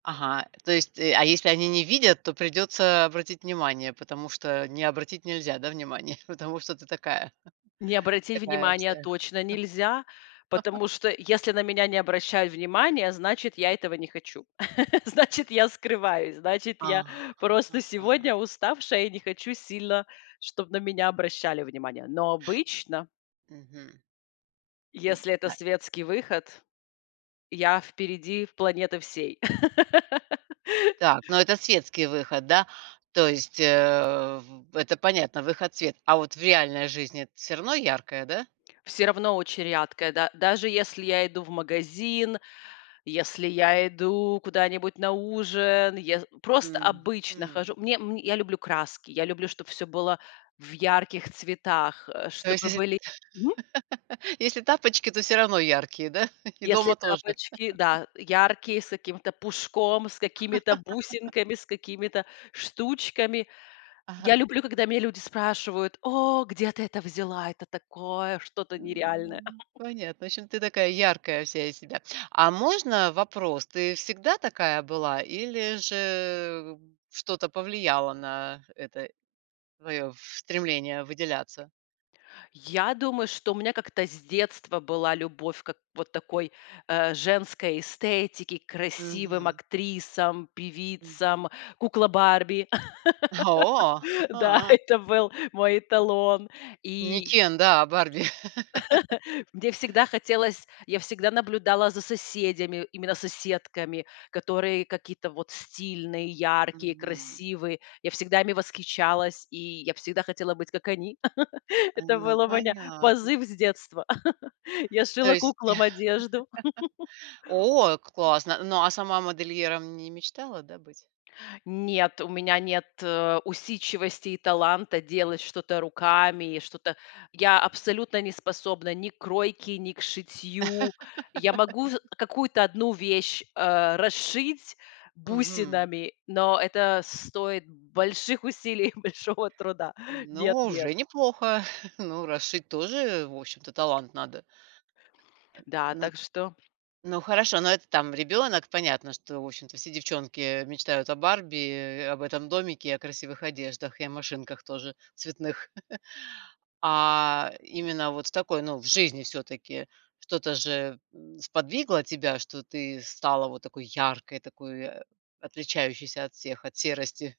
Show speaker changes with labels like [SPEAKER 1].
[SPEAKER 1] Ага, то есть, а если они не видят, то придется обратить внимание, потому что не обратить нельзя, да, внимание? Потому что ты такая,
[SPEAKER 2] Не обратить
[SPEAKER 1] такая
[SPEAKER 2] внимание
[SPEAKER 1] вся.
[SPEAKER 2] точно нельзя, потому что, если на меня не обращают внимания, значит, я этого не хочу. Значит, я скрываюсь. Значит,
[SPEAKER 1] А,
[SPEAKER 2] я просто
[SPEAKER 1] ага.
[SPEAKER 2] сегодня уставшая и не хочу сильно, чтоб на меня обращали внимание. Но обычно
[SPEAKER 1] Мгм. М,
[SPEAKER 2] если это
[SPEAKER 1] Настя.
[SPEAKER 2] светский выход, я впереди планеты всей.
[SPEAKER 1] Так, но это светский выход, да? То есть, э, в это понятно выход в свет, а вот в реальной жизни, всё равно яркое, да?
[SPEAKER 2] Всё равно очень рядкая, да даже если я иду в магазин, если я иду куда-нибудь на ужин, ес просто обычно хожу.
[SPEAKER 1] Мгм.
[SPEAKER 2] Мне м, я люблю краски. Я люблю, чтоб всё было в ярких цветах, э,
[SPEAKER 1] То есть,
[SPEAKER 2] чтобы
[SPEAKER 1] если
[SPEAKER 2] были Мгм.
[SPEAKER 1] если тапочки, то все равно яркие, да? И
[SPEAKER 2] Если
[SPEAKER 1] дома тоже?
[SPEAKER 2] тапочки, да, яркие, с каким-то пушком, с какими-то бусинками, с какими-то штучками. Я
[SPEAKER 1] Ага.
[SPEAKER 2] люблю, когда меня люди спрашивают: "О, где ты это взяла? Это такое что-то
[SPEAKER 1] М,
[SPEAKER 2] нереальное".
[SPEAKER 1] ну, понятно. В общем, ты такая, яркая вся из себя. А можно вопрос, ты всегда такая была, или же что-то повлияло на это твоё стремление выделяться?
[SPEAKER 2] Я думаю, что у меня как-то с детства была любовь как вот такой, э, женской эстетике, к красивым
[SPEAKER 1] Мгм.
[SPEAKER 2] актрисам,
[SPEAKER 1] Мгм.
[SPEAKER 2] певицам, кукла Барби.
[SPEAKER 1] О.
[SPEAKER 2] Да, это был мой эталон.
[SPEAKER 1] Не
[SPEAKER 2] И
[SPEAKER 1] Кен, да, а Барби.
[SPEAKER 2] Мне всегда хотелось, я всегда наблюдала за соседями, именно соседками, которые какие-то вот стильные, яркие,
[SPEAKER 1] Мгм.
[SPEAKER 2] красивые. Я всегда ими восхищалась, и я всегда хотела быть как они.
[SPEAKER 1] Э,
[SPEAKER 2] Это
[SPEAKER 1] ну,
[SPEAKER 2] был у меня
[SPEAKER 1] понятно.
[SPEAKER 2] позыв с детства. Я
[SPEAKER 1] То
[SPEAKER 2] шила
[SPEAKER 1] есть
[SPEAKER 2] куклам одежду.
[SPEAKER 1] о, классно. Ну, а сама модельером не мечтала, да, быть?
[SPEAKER 2] Нет, у меня нет, э, усидчивости и таланта делать что-то руками, и что-то я абсолютно не способна ни к кройке, ни к шитью. Я могу ж какую-то одну вещь, а, расшить
[SPEAKER 1] Мгм.
[SPEAKER 2] бусинами, но это стоит больших усилий и большого труда.
[SPEAKER 1] Ну,
[SPEAKER 2] Нет-нет.
[SPEAKER 1] уже неплохо. Ну, расшить тоже, в общем-то, талант надо. Э,
[SPEAKER 2] Да,
[SPEAKER 1] на
[SPEAKER 2] так что
[SPEAKER 1] ну, хорошо, но это там ребёнок понятно, что, в общем-то, все девчонки мечтают о Барби, э, об этом домике и о красивых одеждах, и о машинках тоже цветных. А именно вот в такой, ну, в жизни всё-таки что-то же, м, сподвигло тебя, что ты стала вот такой яркой, такой отличающейся от всех, от серости.